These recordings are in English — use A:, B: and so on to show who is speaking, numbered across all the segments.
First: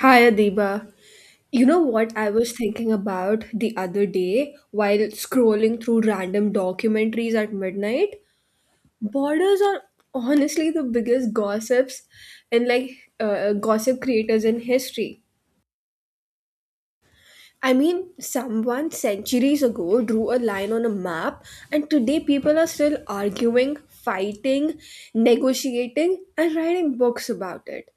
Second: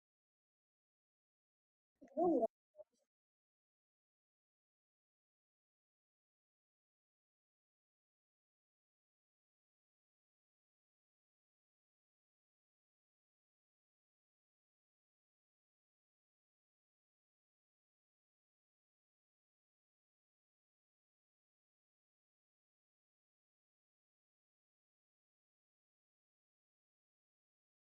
A: Hi Adiba. You know what I was thinking about the other day while scrolling through random documentaries at midnight? Borders are honestly the biggest gossips and uh, gossip creators in history. I mean, someone centuries ago drew a line on a map, and today people are still arguing, fighting, negotiating, and writing books about it.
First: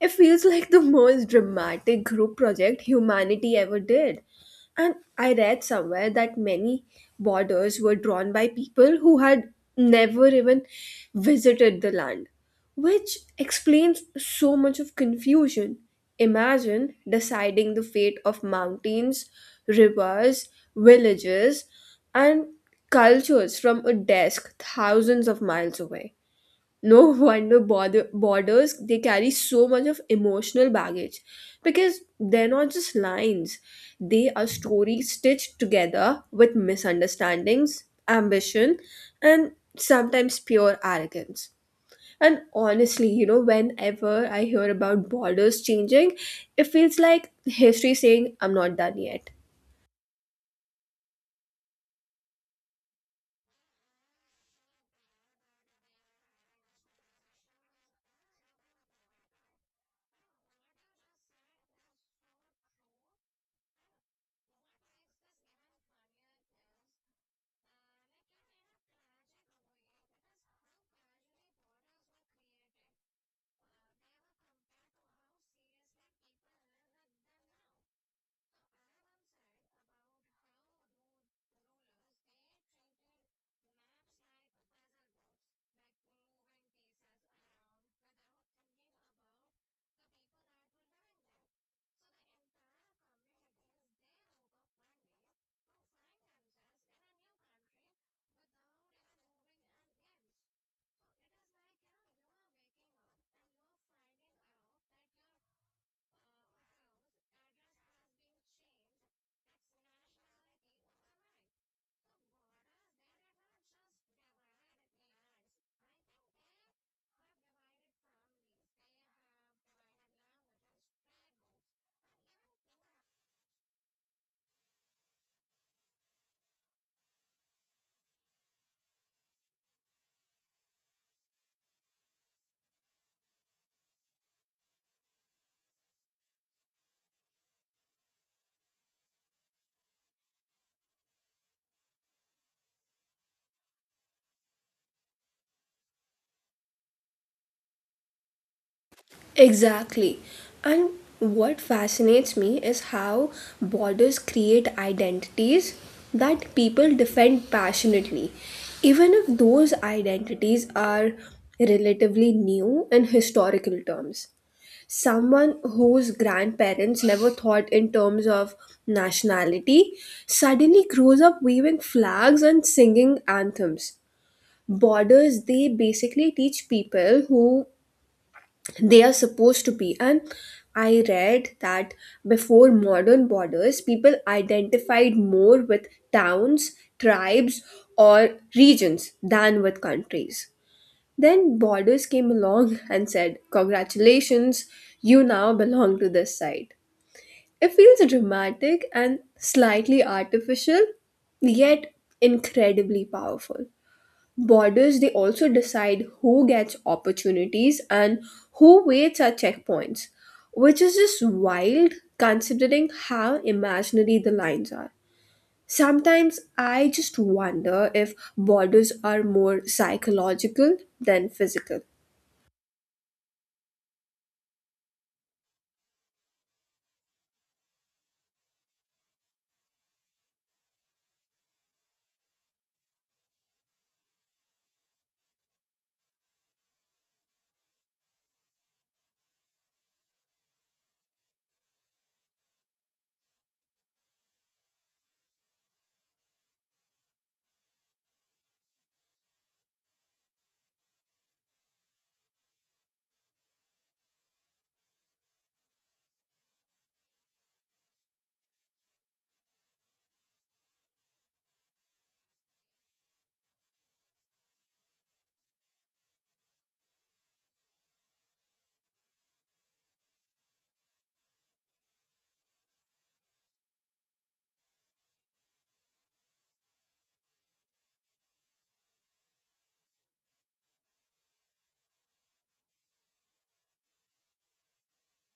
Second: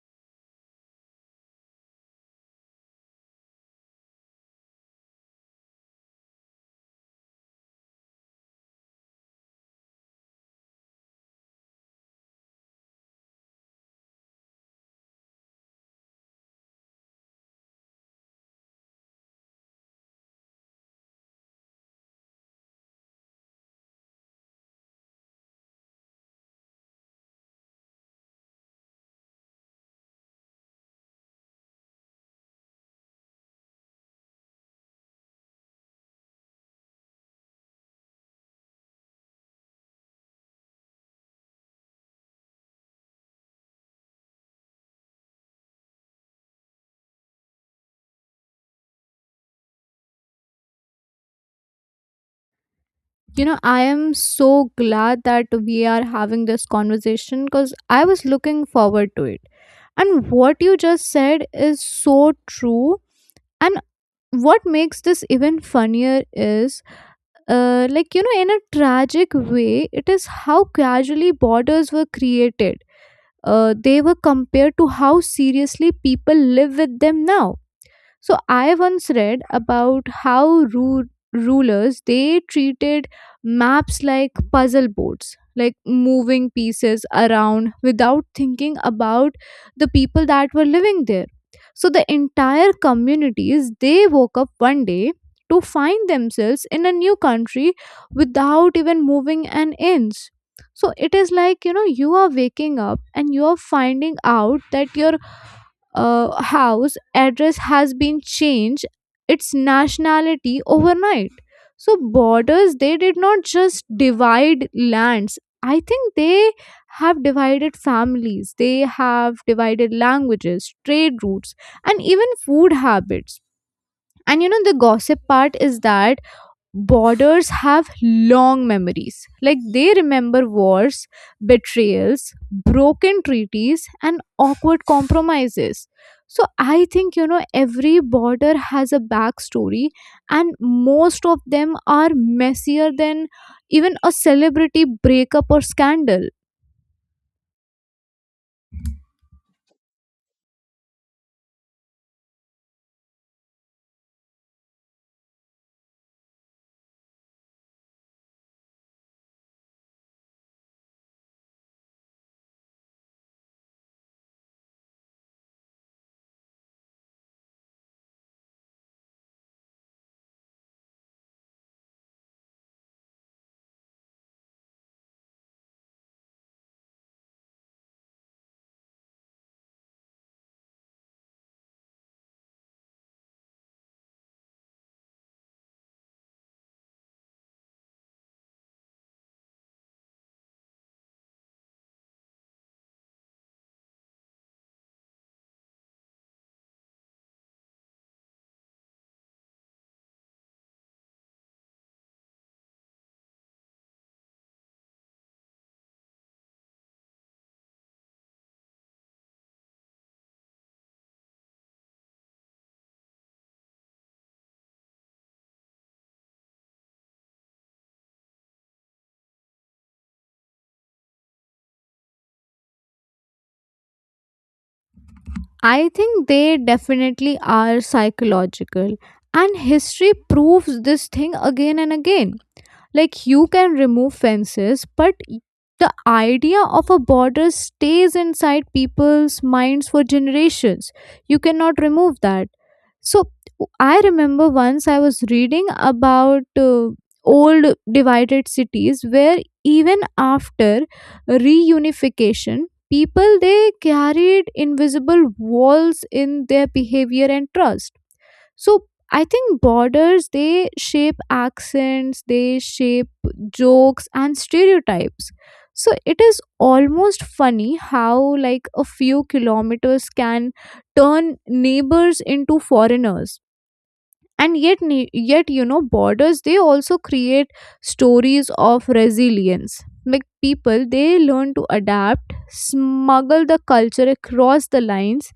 A: It feels like the most dramatic group project humanity ever did. And I read somewhere that many borders were drawn by people who had never even visited the land, which explains so much of confusion. Imagine deciding the fate of mountains, rivers, villages, and cultures from a desk thousands of miles away. No wonder borders, they carry so much of emotional baggage, because they're not just lines, they are stories stitched together with misunderstandings, ambition, and sometimes pure arrogance. And honestly, you know, whenever I hear about borders changing, it feels like history saying I'm not done yet.
B: You know, I am so glad that we are having this conversation because I was looking forward to it. And what you just said is so true. And what makes this even funnier is, in a tragic way, it is how casually borders were created. They were compared to how seriously people live with them now. So I once read about how ru- rulers, they treated maps like puzzle boards, like moving pieces around without thinking about the people that were living there. So the entire communities, they woke up one day to find themselves in a new country without even moving an inch. So it is like, you know, you are waking up and you are finding out that your house address has been changed, its nationality overnight. So borders, they did not just divide lands. I think they have divided families, they have divided languages, trade routes, and even food habits. And you know the gossip part is that borders have long memories. Like they remember wars, betrayals, broken treaties, and awkward compromises. So I think, you know, every border has a backstory, and most of them are messier than even a celebrity breakup or scandal.
A: Exactly. And what fascinates me is how borders create identities that people defend passionately, even if those identities are relatively new in historical terms. Someone whose grandparents never thought in terms of nationality suddenly grows up waving flags and singing anthems. Borders, they basically teach people who they are supposed to be. And I read that before modern borders, people identified more with towns, tribes, or regions than with countries. Then borders came along and said, Congratulations, you now belong to this side. It feels dramatic and slightly artificial, yet incredibly powerful. Borders, they also decide who gets opportunities and who waits at checkpoints, which is just wild considering how imaginary the lines are. Sometimes I just wonder if borders are more psychological than physical.
B: I think they definitely are psychological, and history proves this thing again and again. Like you can remove fences, but the idea of a border stays inside people's minds for generations. You cannot remove that. So I remember once I was reading about old divided cities where even after reunification, people, they carried invisible walls in their behavior and trust. So I think borders, they shape accents, they shape jokes and stereotypes. So it is almost funny how like a few kilometers can turn neighbors into foreigners. And yet, yet, you know, borders, they also create stories of resilience, like people, they learn to adapt, smuggle the culture across the lines,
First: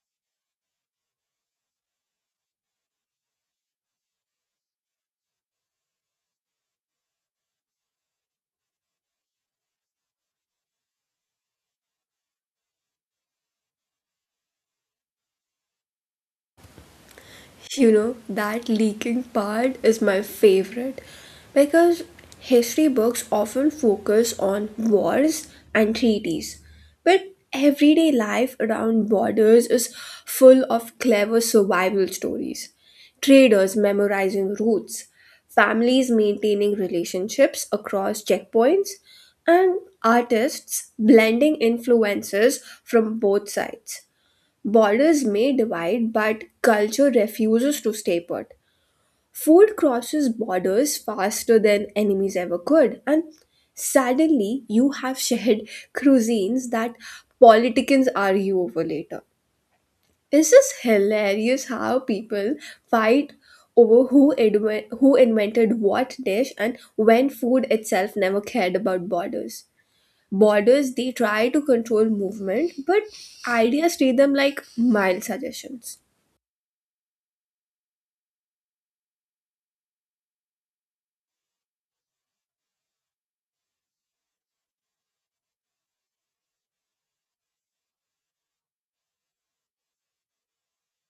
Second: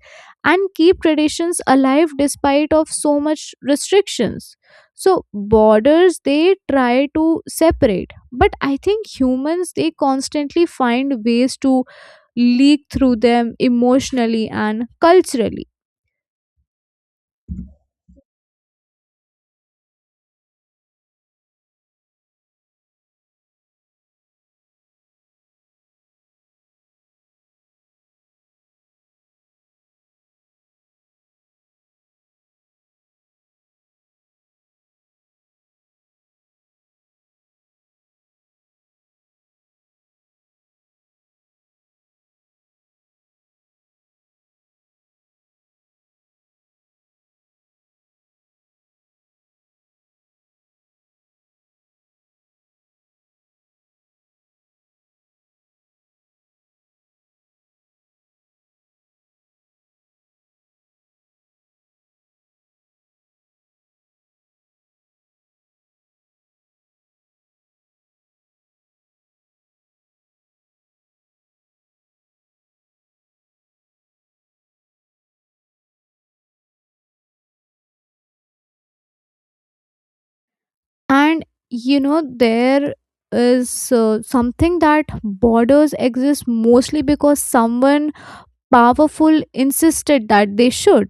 B: and keep traditions alive despite of so much restrictions. So borders, they try to separate, but I think humans, they constantly find ways to leak through them emotionally and culturally.
A: You know, that leaking part is my favorite because history books often focus on wars and treaties. But everyday life around borders is full of clever survival stories. Traders memorizing routes, families maintaining relationships across checkpoints, and artists blending influences from both sides. Borders may divide, but culture refuses to stay put. Food crosses borders faster than enemies ever could, and suddenly you have shared cuisines that politicians argue over later. It's just hilarious how people fight over who invented what dish and when, food itself never cared about borders. Borders, they try to control movement, but ideas treat them like mild suggestions.
B: And you know, there is something that borders exist mostly because someone powerful insisted that they should.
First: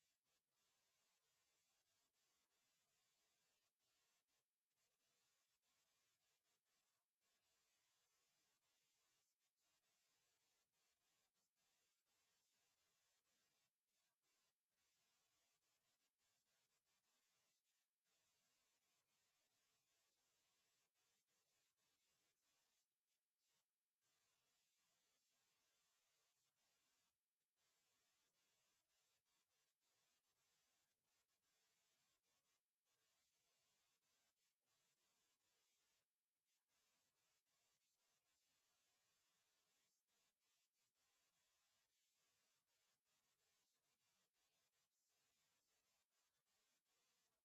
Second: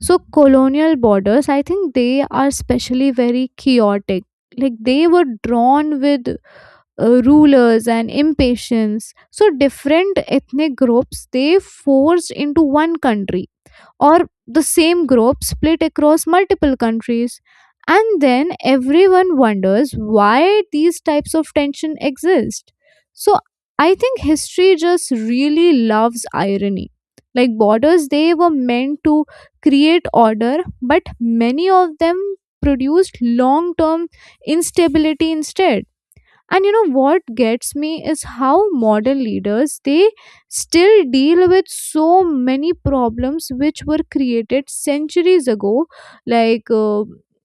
B: So colonial borders, I think, they are especially very chaotic. Like they were drawn with rulers and impatience, so different ethnic groups, they forced into one country, or the same group split across multiple countries. And then everyone wonders why these types of tension exist. So I think history just really loves irony. Like borders, they were meant to create order, but many of them produced long term instability instead. And you know what gets me is how modern leaders, they still deal with so many problems which were created centuries ago, like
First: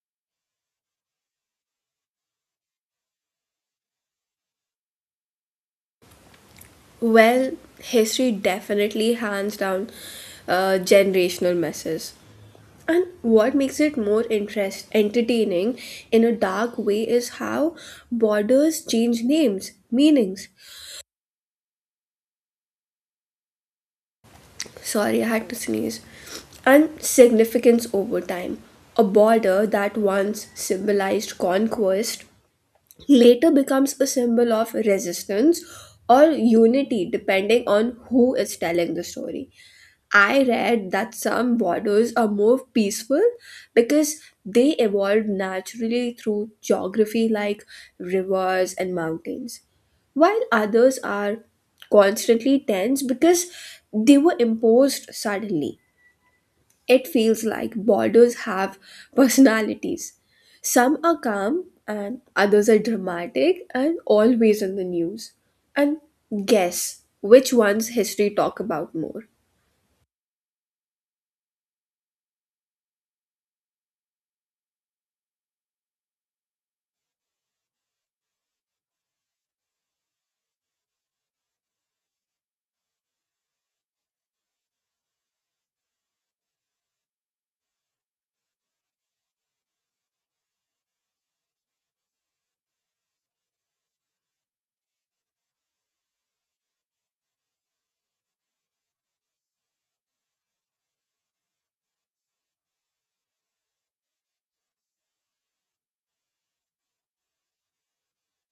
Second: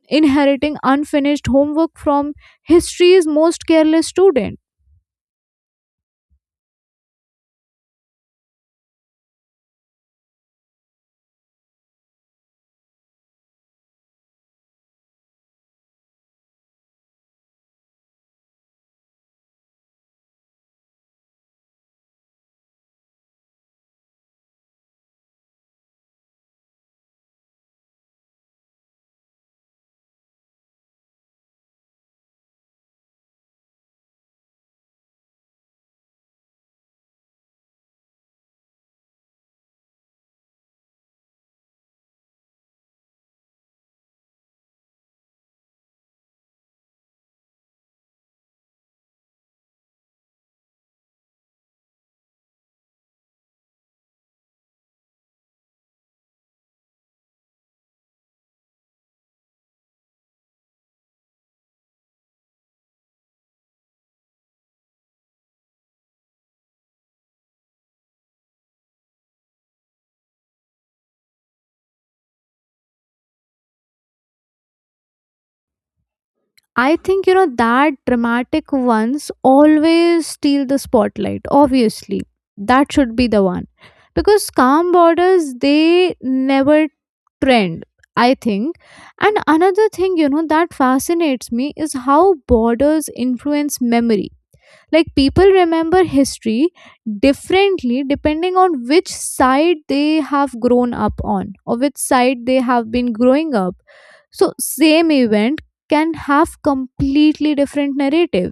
B: inheriting unfinished homework from history's most careless student.
A: Well, history definitely hands down generational messes. And what makes it more interest entertaining in a dark way is how borders change names, meanings. Sorry, I had to sneeze. And significance over time. A border that once symbolized conquest later becomes a symbol of resistance or unity depending on who is telling the story. I read that some borders are more peaceful because they evolved naturally through geography like rivers and mountains, while others are constantly tense because they were imposed suddenly. It feels like borders have personalities. Some are calm and others are dramatic and always in the news. And guess which one's history talk about more?
B: I think, you know, that dramatic ones always steal the spotlight, obviously. That should be the one, because calm borders, they never trend, I think. And another thing, you know, that fascinates me is how borders influence memory. Like people remember history differently depending on which side they have grown up on, or which side they have been growing up. So same event can have completely different narrative.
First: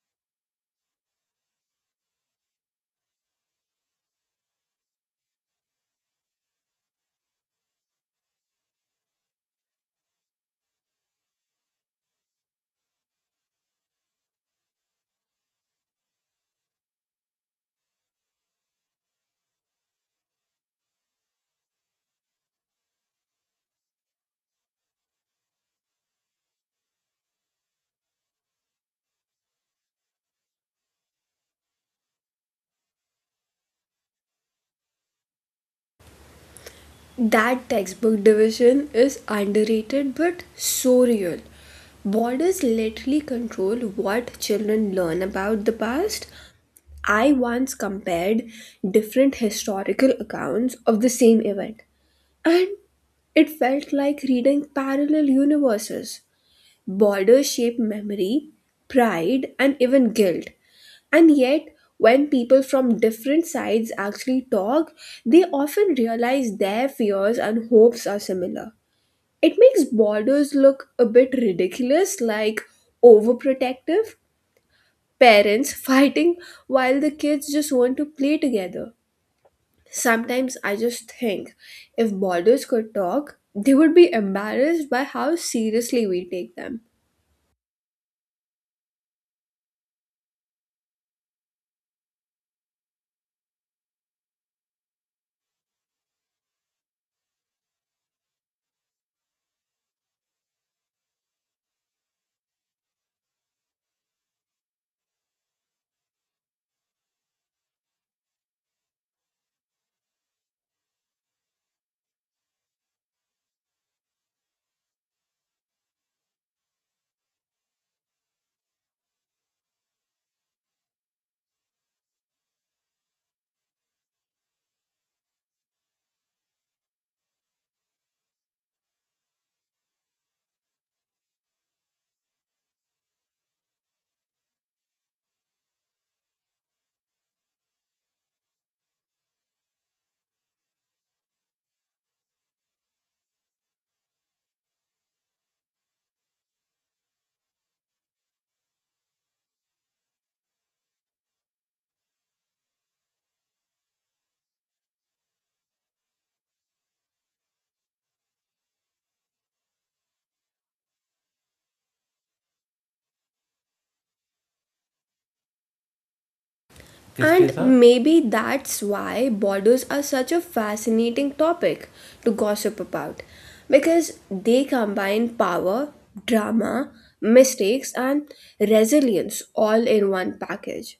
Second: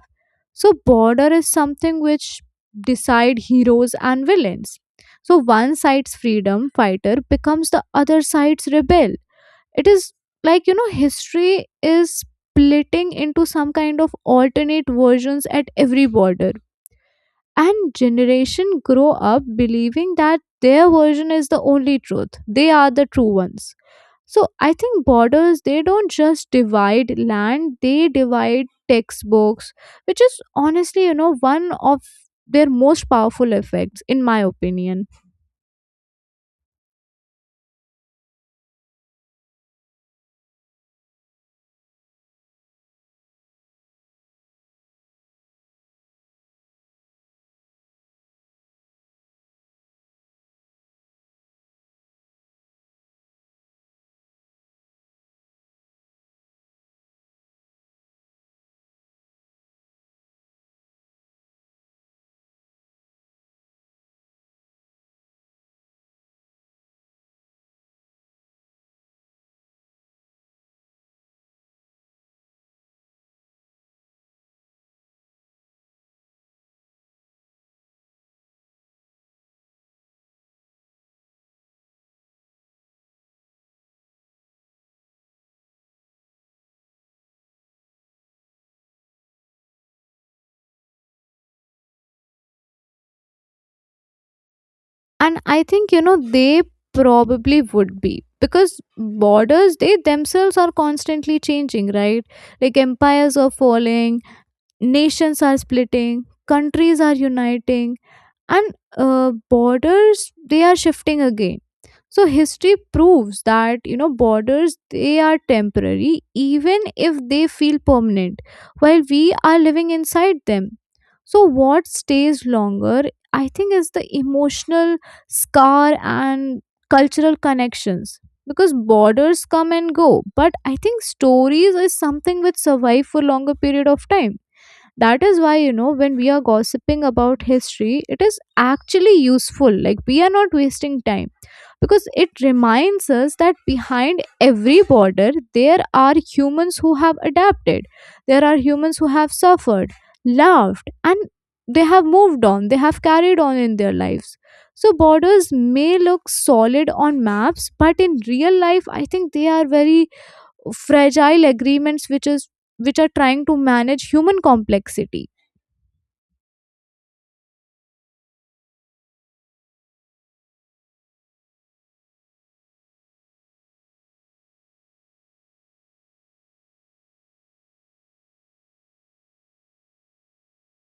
B: So border is something which decide heroes and villains. So one side's freedom fighter becomes the other side's rebel. It is like, you know, history is splitting into some kind of alternate versions at every border, and generation grow up believing that their version is the only truth, they are the true ones. So I think borders, they don't just divide land, they divide textbooks, which is honestly, you know, one of their most powerful effects in my opinion.
A: That textbook division is underrated but so real. Borders literally control what children learn about the past. I once compared different historical accounts of the same event, and it felt like reading parallel universes. Border shape memory, pride, and even guilt. And yet, when people from different sides actually talk, they often realize their fears and hopes are similar. It makes borders look a bit ridiculous, like overprotective parents fighting while the kids just want to play together. Sometimes I just think if borders could talk, they would be embarrassed by how seriously we take them.
B: And I think, you know, they probably would be, because borders, they themselves are constantly changing, right? Like empires are falling, nations are splitting, countries are uniting, and borders, they are shifting again. So history proves that, you know, borders, they are temporary even if they feel permanent while we are living inside them. So what stays longer, I think, is the emotional scar and cultural connections, because borders come and go, but I think stories is something which survive for longer period of time. That is why, you know, when we are gossiping about history, it is actually useful, like we are not wasting time, because it reminds us that behind every border there are humans who have adapted, there are humans who have suffered, laughed, and they have moved on, they have carried on in their lives. So borders may look solid on maps, but in real life I think they are very fragile agreements, which are trying to manage human complexity.
A: And maybe that's why borders are such a fascinating topic to gossip about, because they combine power, drama, mistakes, and resilience all in one package.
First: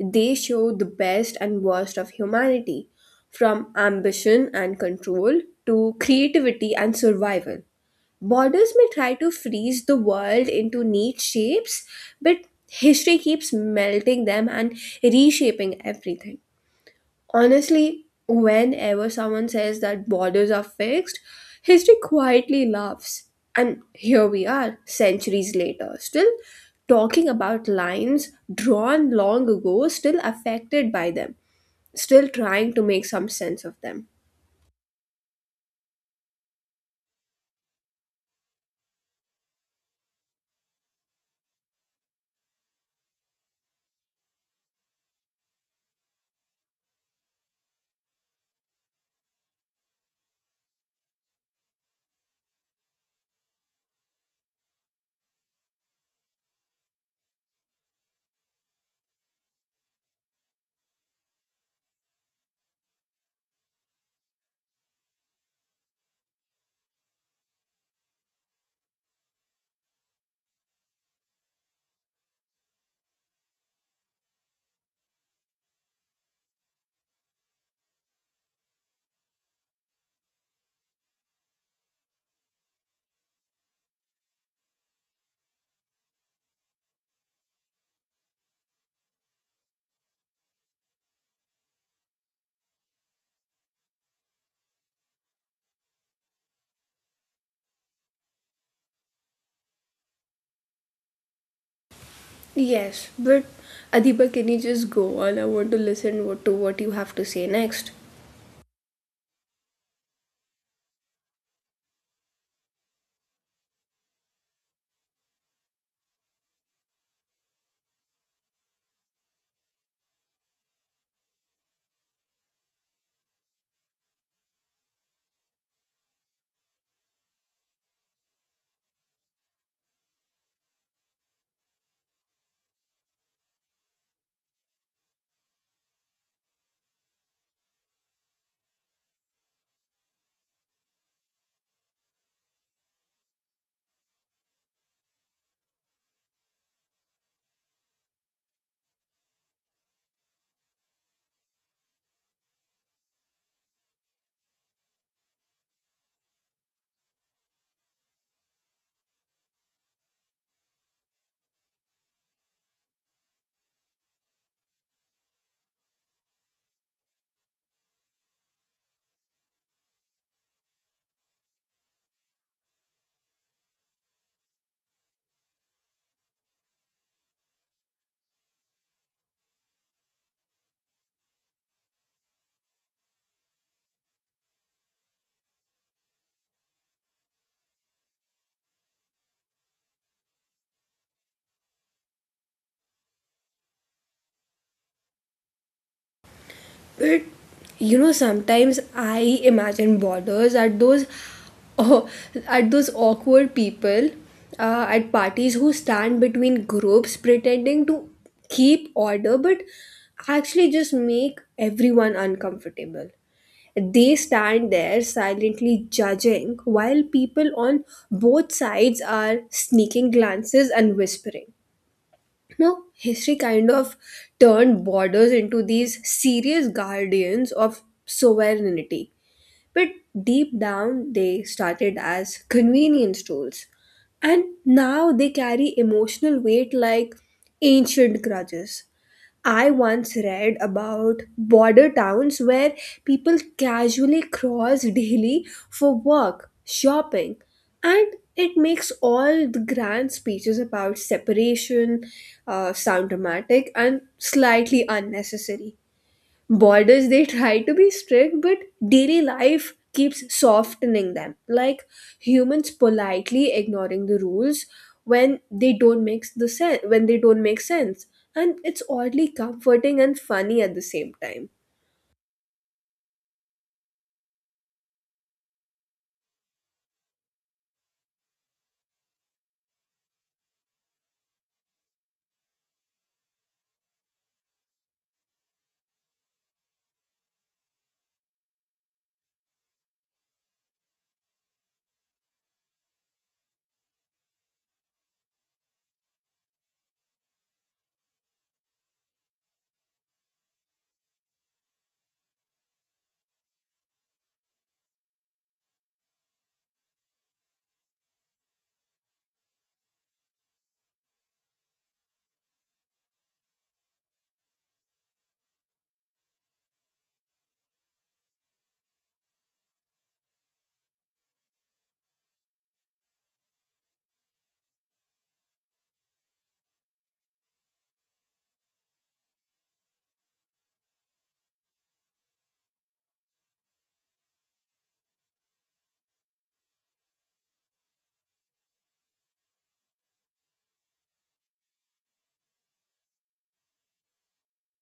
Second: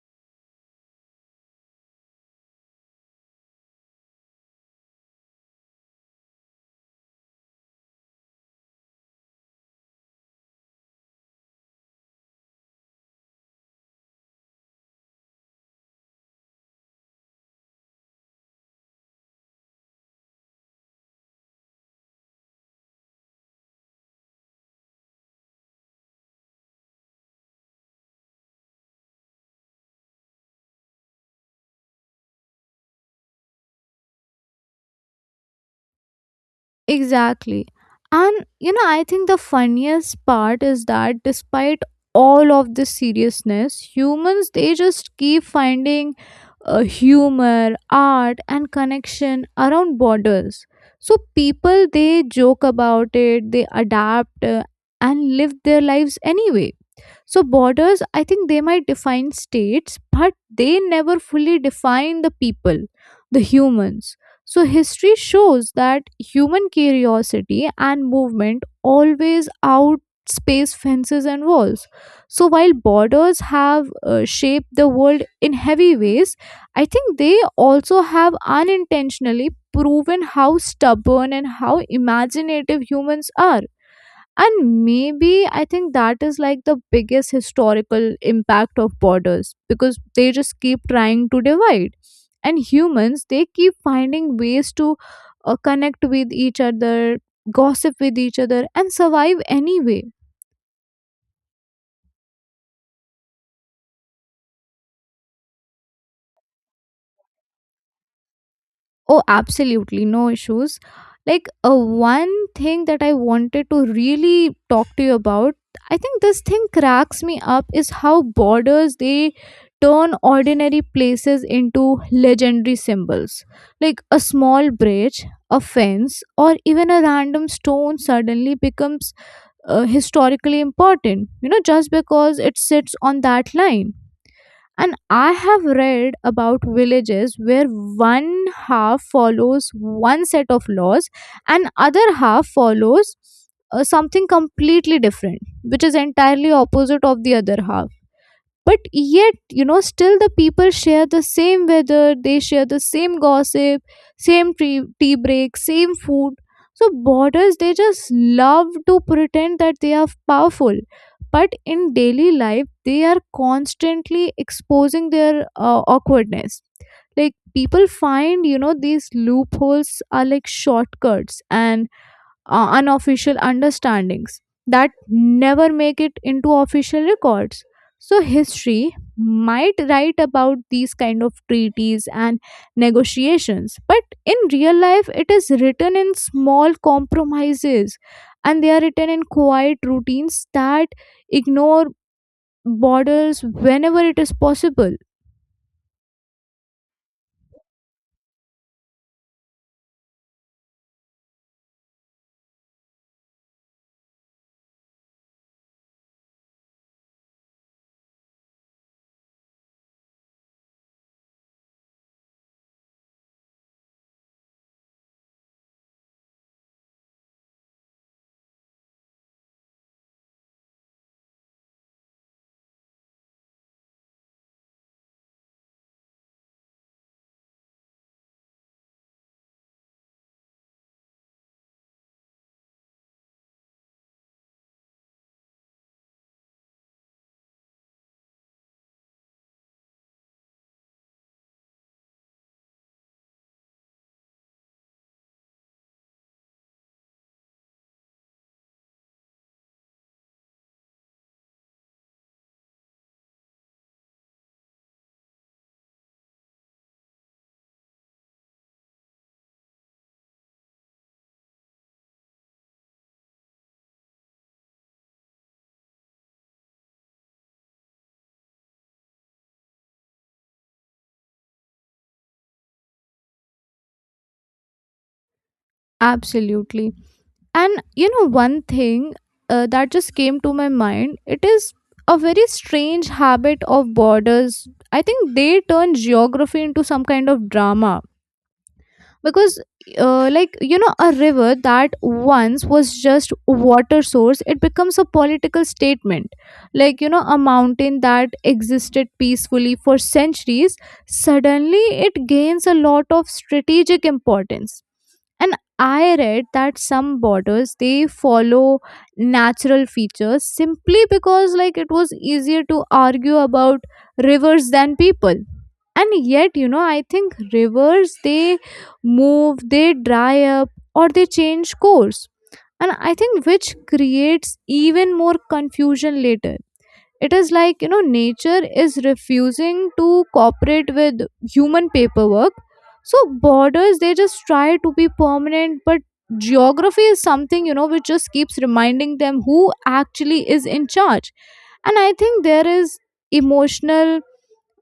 A: They show the best and worst of humanity, from ambition and control to creativity and survival. Borders may try to freeze the world into neat shapes, but history keeps melting them and reshaping everything. Honestly, whenever someone says that borders are fixed, history quietly laughs. And here we are, centuries later, still talking about lines drawn long ago, still affected by them, still trying to make some sense of them.
B: Exactly. And you know, I think the funniest part is that despite all of this seriousness, humans, they just keep finding humor, art, and connection around borders. So people, they joke about it, they adapt, and live their lives anyway. So borders, I think, they might define states but they never fully define the people, the humans. So history shows that human curiosity and movement always outspace fences and walls. So while borders have shaped the world in heavy ways, I think they also have unintentionally proven how stubborn and how imaginative humans are. And maybe I think that is like the biggest historical impact of borders, because they just keep trying to divide. And humans, they keep finding ways to connect with each other, gossip with each other, and survive anyway.
A: Yes, but Adiba, can you just go on? I want to listen to what you have to say next.
B: Oh, absolutely, no issues. Like one thing that I wanted to really talk to you about, I think this thing cracks me up is how borders, they turn ordinary places into legendary symbols. Like a small bridge, a fence, or even a random stone suddenly becomes historically important, you know, just because it sits on that line. And I have read about villages where one half follows one set of laws and other half follows something completely different, which is entirely opposite of the other half. But yet, you know, still the people share the same weather, they share the same gossip, same tea, tea break, same food. So borders, they just love to pretend that they are powerful, but in daily life they are constantly exposing their awkwardness. Like people find, you know, these loopholes are like shortcuts and unofficial understandings that never make it into official records. So history might write about these kind of treaties and negotiations, but in real life it is written in small compromises, and they are written in quiet routines that ignore borders whenever it is possible.
A: But you know, sometimes I imagine borders at those, oh, at those awkward people at parties who stand between groups pretending to keep order, but actually just make everyone uncomfortable. They stand there silently judging while people on both sides are sneaking glances and whispering. Now, history kind of turned borders into these serious guardians of sovereignty, but deep down they started as convenience tools. And now they carry emotional weight like ancient grudges. I once read about border towns where people casually cross daily for work, shopping, and it makes all the grand speeches about separation sound dramatic and slightly unnecessary. Borders, they try to be strict, but daily life keeps softening them, like humans politely ignoring the rules when they don't make sense. And it's oddly comforting and funny at the same time.
B: Absolutely. And you know, one thing that just came to my mind, it is a very strange habit of borders. I think they turn geography into some kind of drama, because like you know, a river that once was just water source, it becomes a political statement. Like you know, a mountain that existed peacefully for centuries, suddenly it gains a lot of strategic importance. And I read that some borders, they follow natural features simply because like it was easier to argue about rivers than people. And yet, you know, I think rivers, they move, they dry up, or they change course. And I think which creates even more confusion later. It is like, you know, nature is refusing to cooperate with human paperwork. So borders, they just try to be permanent, but geography is something, you know, which just keeps reminding them who actually is in charge. And I think there is emotional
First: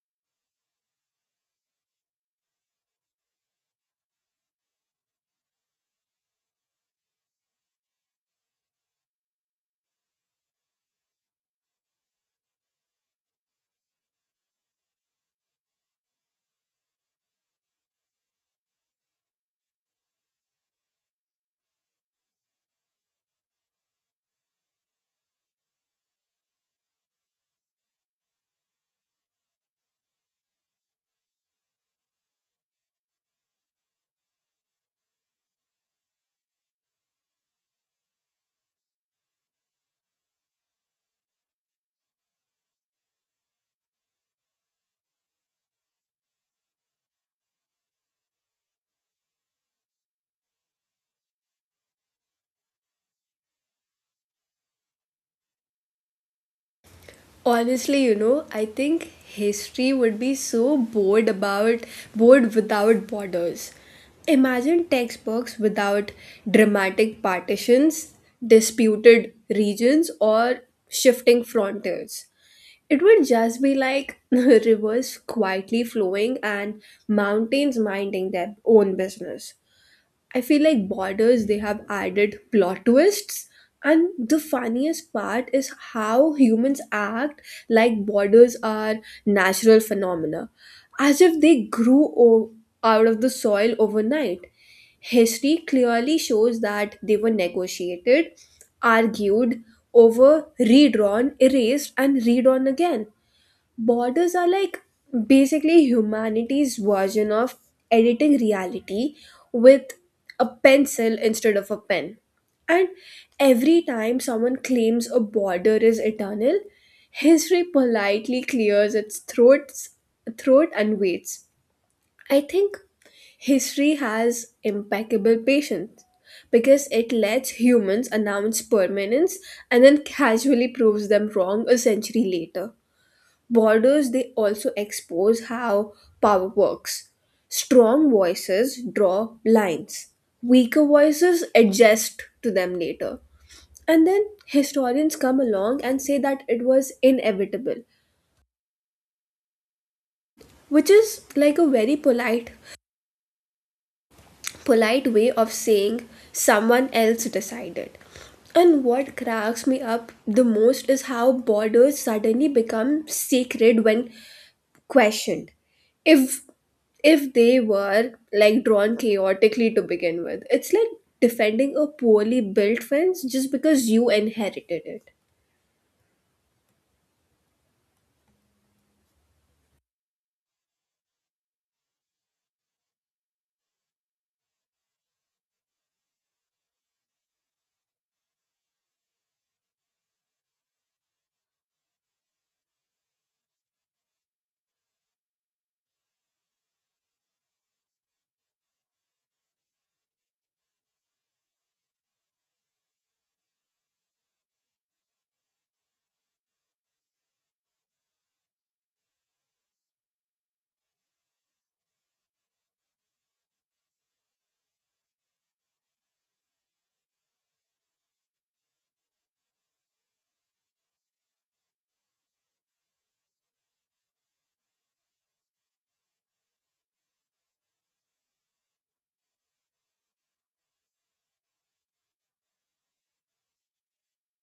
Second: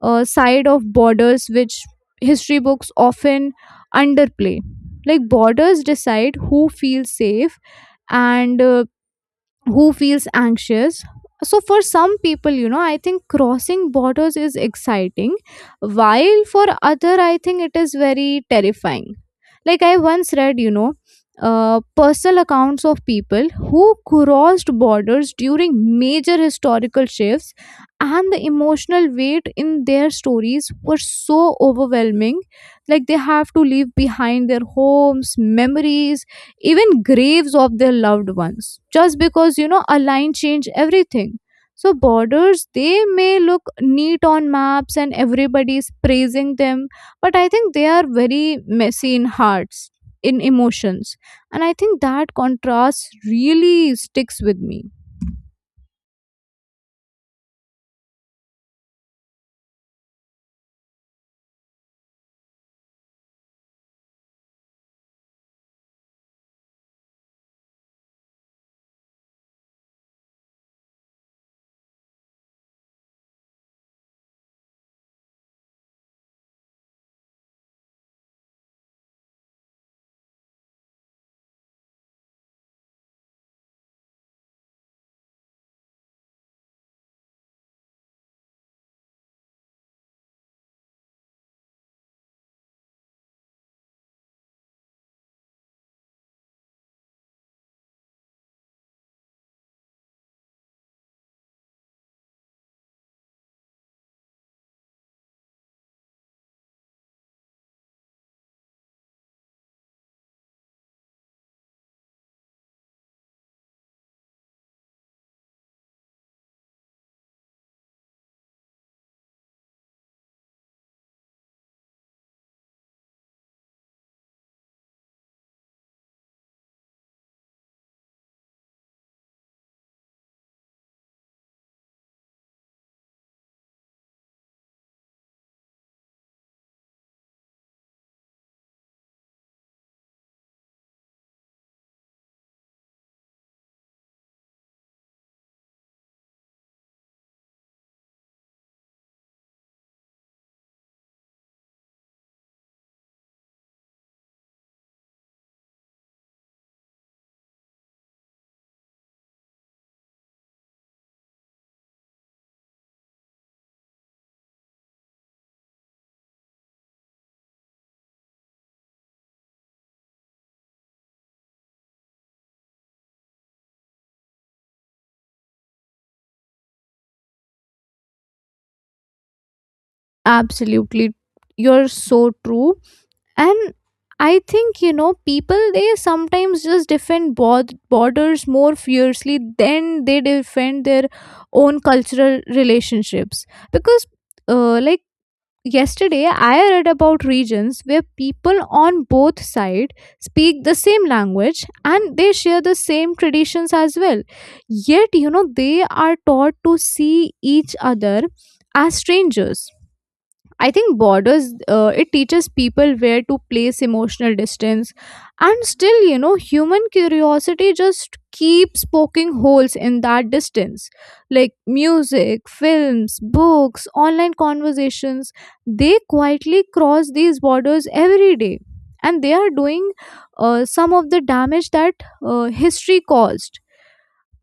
B: side of borders which history books often underplay. Like borders decide who feels safe and who feels anxious. So for some people, you know, I think crossing borders is exciting, while for other I think it is very terrifying. Like I once read, you know, personal accounts of people who crossed borders during major historical shifts, and the emotional weight in their stories were so overwhelming. Like they have to leave behind their homes, memories, even graves of their loved ones, just because, you know, a line changed everything. So borders, they may look neat on maps and everybody is praising them, but I think they are very messy in hearts, in emotions, and I think that contrast really sticks with me.
A: Honestly, you know, I think history would be so bored without borders. Imagine textbooks without dramatic partitions, disputed regions, or shifting frontiers. It would just be like rivers quietly flowing and mountains minding their own business. I feel like Borders, they have added plot twists. And the funniest part is how humans act like borders are natural phenomena, as if they out of the soil overnight. History clearly shows that they were negotiated, argued over, redrawn, erased, and redrawn again. Borders are like basically humanity's version of editing reality with a pencil instead of a pen. And every time someone claims a border is eternal, history politely clears its throat and waits. I think history has impeccable patience because it lets humans announce permanence and then casually proves them wrong a century later. Borders, they also expose how power works. Strong voices draw lines, weaker voices adjust to them later. And then historians come along and say that it was inevitable, which is like a very polite way of saying someone else decided. And what cracks me up the most is how borders suddenly become sacred when questioned, if if they were like drawn chaotically to begin with. It's like defending a poorly built fence just because you inherited it.
B: Absolutely, you're so true. And I think, you know, people, they sometimes just defend borders more fiercely than they defend their own cultural relationships, because like yesterday, I read about regions where people on both sides speak the same language and they share the same traditions as well. Yet, you know, they are taught to see each other as strangers. I think borders it teaches people where to place emotional distance, and still, you know, human curiosity just keeps poking holes in that distance, like music, films, books, online conversations. They quietly cross these borders every day, and they are doing some of the damage that history caused.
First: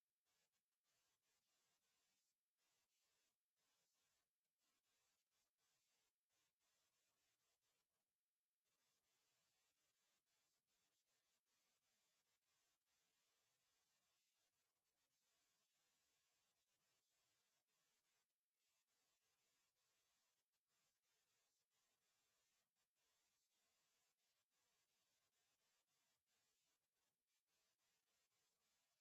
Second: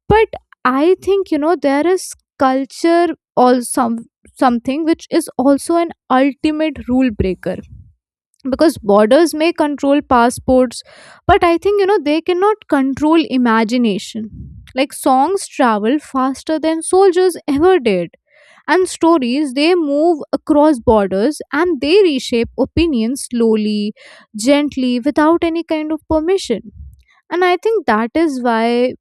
B: But I think, you know, there is culture or some something which is also an ultimate rule breaker, because borders may control passports, but I think, you know, they cannot control imagination. Like songs travel faster than soldiers ever did, and stories, they move across borders and they reshape opinions slowly, gently, without any kind of permission. And I think that is why,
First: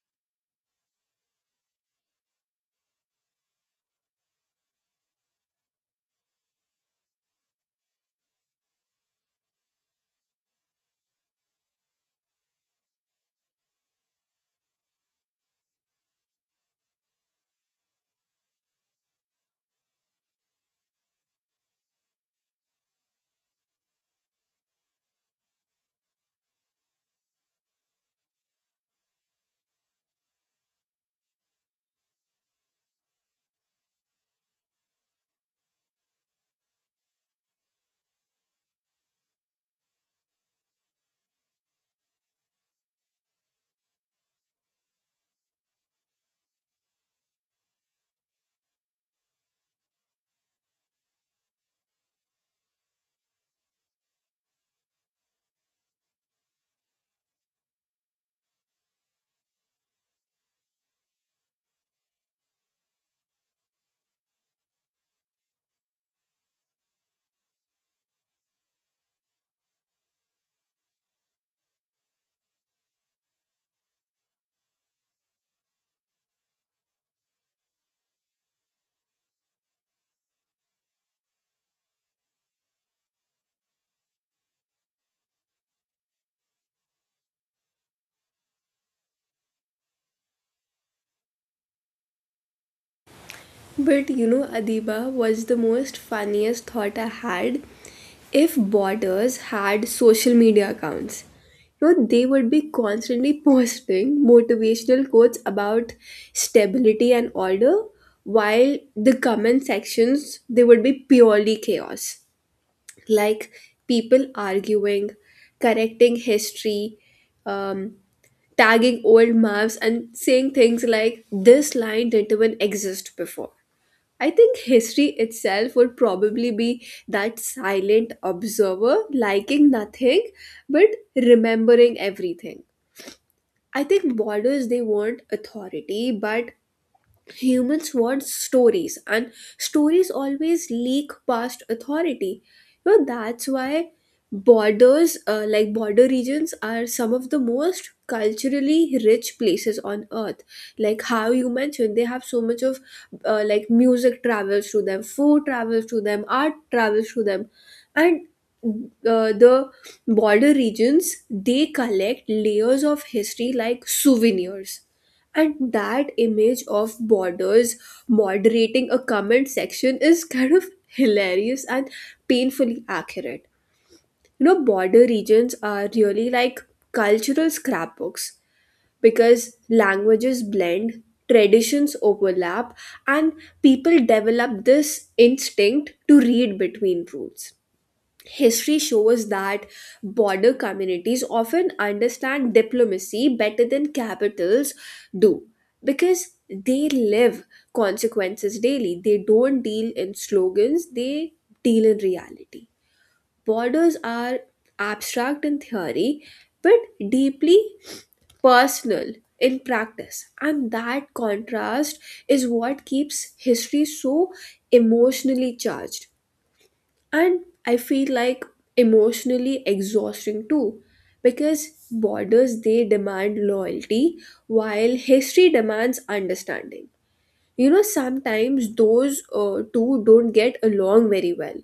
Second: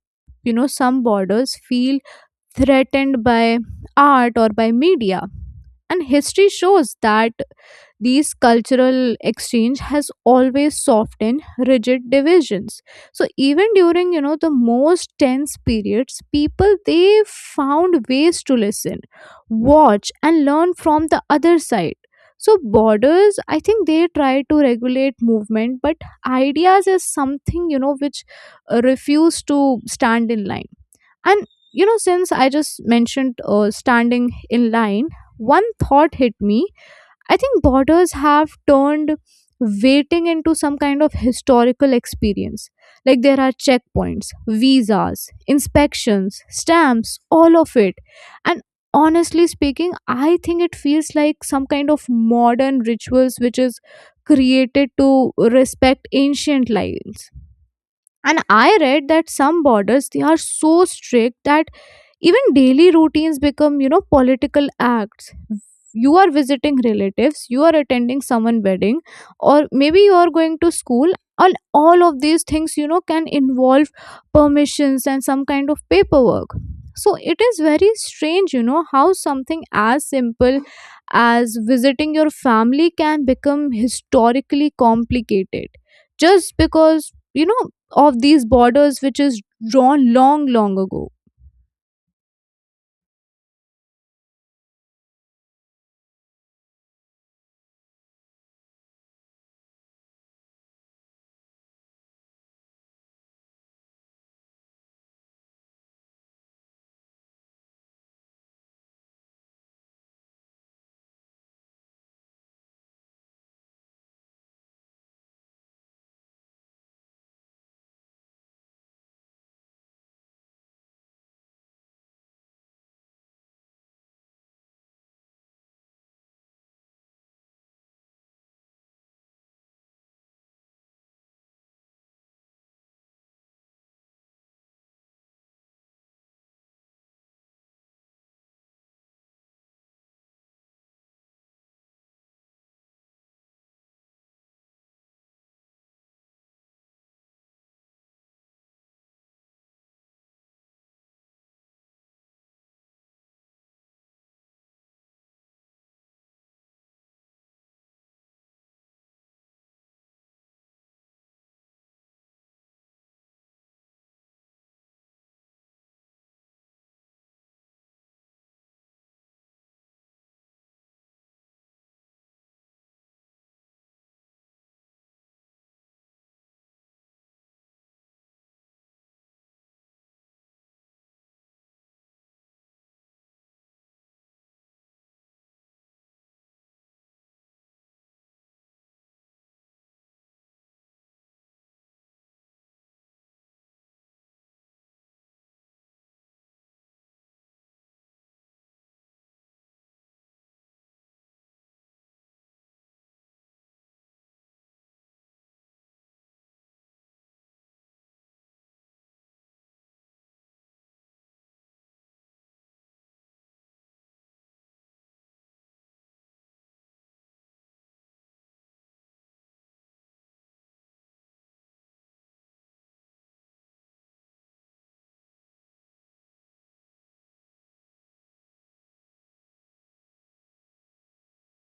B: you know, some borders feel threatened by art or by media. And history shows that these cultural exchange has always softened rigid divisions. So even during, you know, the most tense periods, people they found ways to listen, watch, and learn from the other side. So borders, I think they try to regulate movement, but ideas is something, you know, which refuse to stand in line. And you know, since I just mentioned standing in line, one thought hit me. I think borders have turned waiting into some kind of historical experience. Like there are checkpoints, visas, inspections, stamps, all of it. And honestly speaking, I think it feels like some kind of modern rituals which is created to respect ancient lines. And I read that some borders they are so strict that even daily routines become, you know, political acts. You are visiting relatives, you are attending someone wedding, or maybe you are going to school, and all of these things, you know, can involve permissions and some kind of paperwork. So it is very strange, you know, how something as simple as visiting your family can become historically complicated just because, you know, of these borders which is drawn long long ago.
A: But you know, Adiba, was the most funniest thought I had. If borders had social media accounts, you know, they would be constantly posting motivational quotes about stability and order, while the comment sections they would be purely chaos. Like people arguing, correcting history, um, tagging old maps, and saying things like, this line didn't even exist before. I think history itself would probably be that silent observer, liking nothing but remembering everything. I think borders, they want authority, but humans want stories, and stories always leak past authority. You know, that's why border regions are some of the most culturally rich places on earth. Like how you mentioned, they have so much of, music travels through them, food travels through them, art travels through them, and the border regions, they collect layers of history like souvenirs. And that image of borders moderating a comment section is kind of hilarious and painfully accurate. You know, border regions are really like cultural scrapbooks because languages blend, traditions overlap, and people develop this instinct to read between rules. History shows that border communities often understand diplomacy better than capitals do, because they live consequences daily. They don't deal in slogans, they deal in reality. Borders are abstract in theory but deeply personal in practice, and that contrast is what keeps history so emotionally charged, and I feel like emotionally exhausting too, because borders, they demand loyalty while history demands understanding. You know, sometimes those two don't get along very well.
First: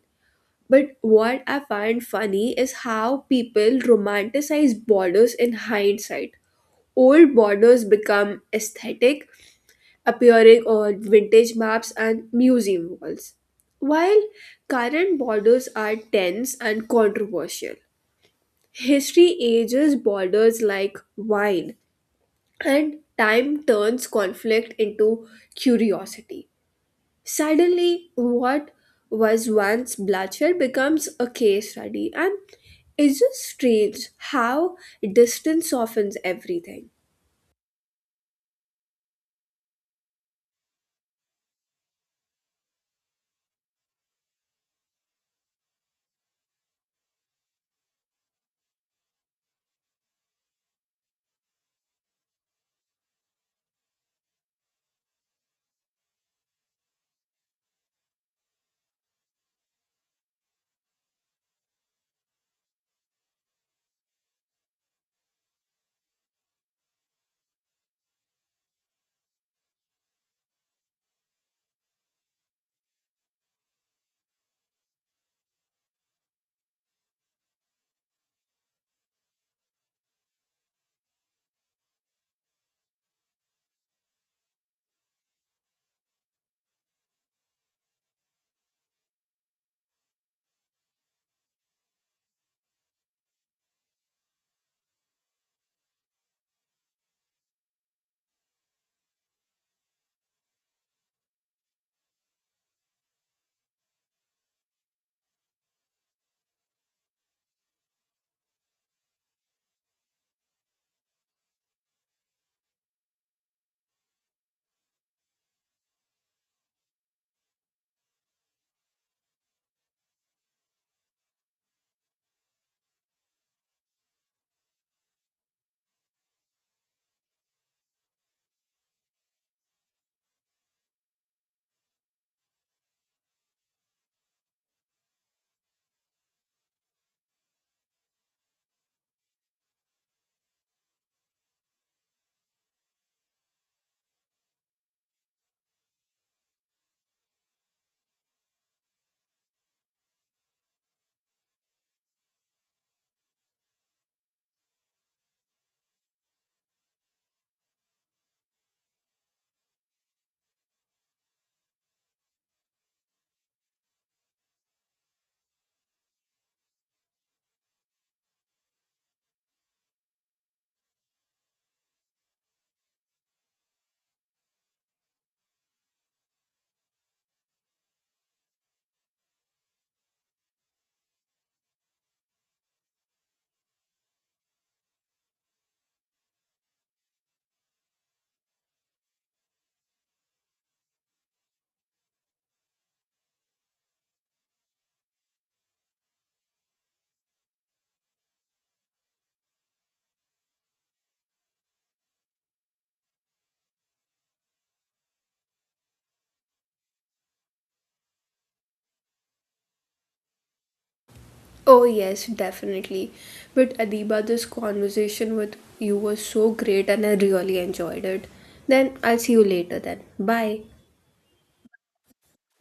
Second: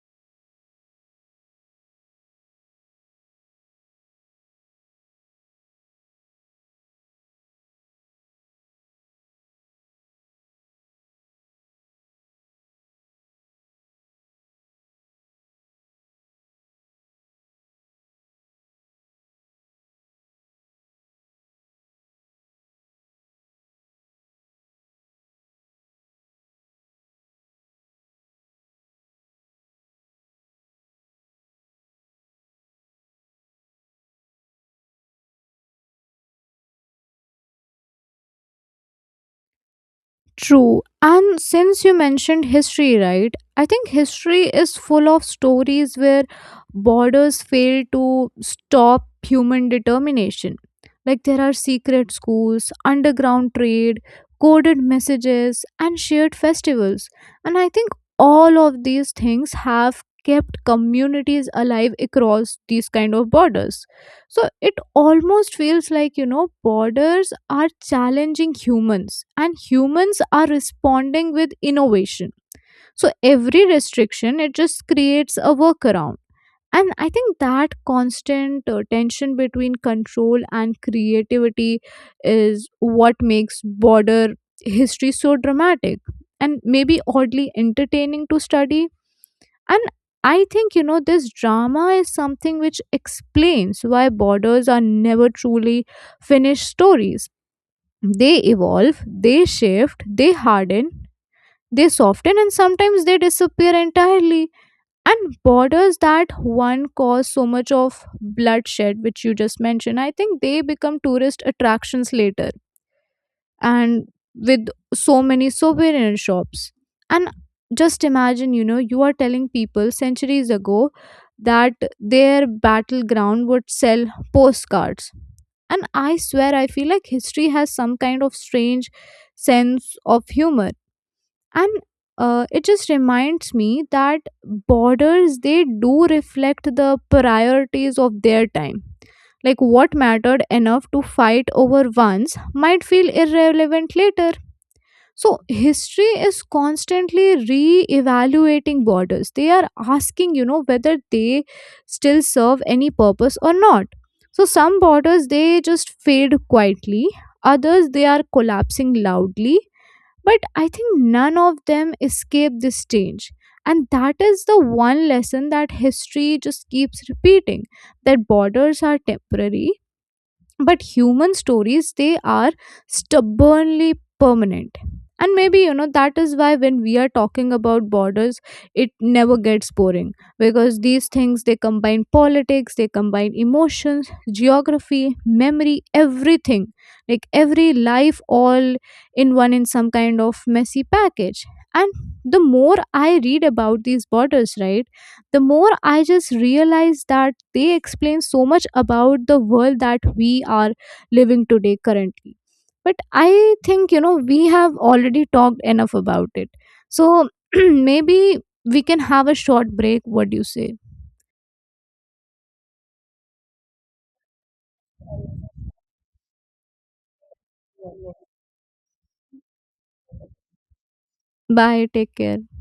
A: But what I find funny is how people romanticize borders in hindsight. Old borders become aesthetic, appearing on vintage maps and museum walls. While current borders are tense and controversial, history ages borders like wine, and time turns conflict into curiosity. Suddenly, what was once bloodshed becomes a case study, and it's just strange how distance softens everything.
B: True. And since you mentioned history, right? I think history is full of stories where borders fail to stop human determination. Like there are secret schools, underground trade, coded messages, and shared festivals. And I think all of these things have kept communities alive across these kind of borders. So it almost feels like, you know, borders are challenging humans and humans are responding with innovation. So every restriction, it just creates a workaround. And I think that constant tension between control and creativity is what makes border history so dramatic, and maybe oddly entertaining to study. And I think, you know, this drama is something which explains why borders are never truly finished stories. They evolve, they shift, they harden, they soften, and sometimes they disappear entirely. And borders that one cause so much of bloodshed, which you just mentioned, I think they become tourist attractions later, and with so many souvenir shops. And just imagine, you know, you are telling people centuries ago that their battleground would sell postcards. And I swear, I feel like history has some kind of strange sense of humor. And it just reminds me that borders they do reflect the priorities of their time, like what mattered enough to fight over once might feel irrelevant later. So history is constantly re-evaluating borders. They are asking, you know, whether they still serve any purpose or not. So some borders they just fade quietly, others they are collapsing loudly. But I think none of them escape this change. And that is the one lesson that history just keeps repeating, that borders are temporary but human stories they are stubbornly permanent. And maybe, you know, that is why when we are talking about borders, it never gets boring, because these things they combine politics, they combine emotions, geography, memory, everything. Like every life all in one, in some kind of messy package. And the more I read about these borders, right, the more I just realize that they explain so much about the world that we are living today currently. But I think, you know, we have already talked enough about it. So maybe we can have a short break. What do you say?
A: Oh, yes, definitely. But Adiba, this conversation with you was so great and I really enjoyed it. Then I'll see you later then. Bye.
B: Bye. Take care.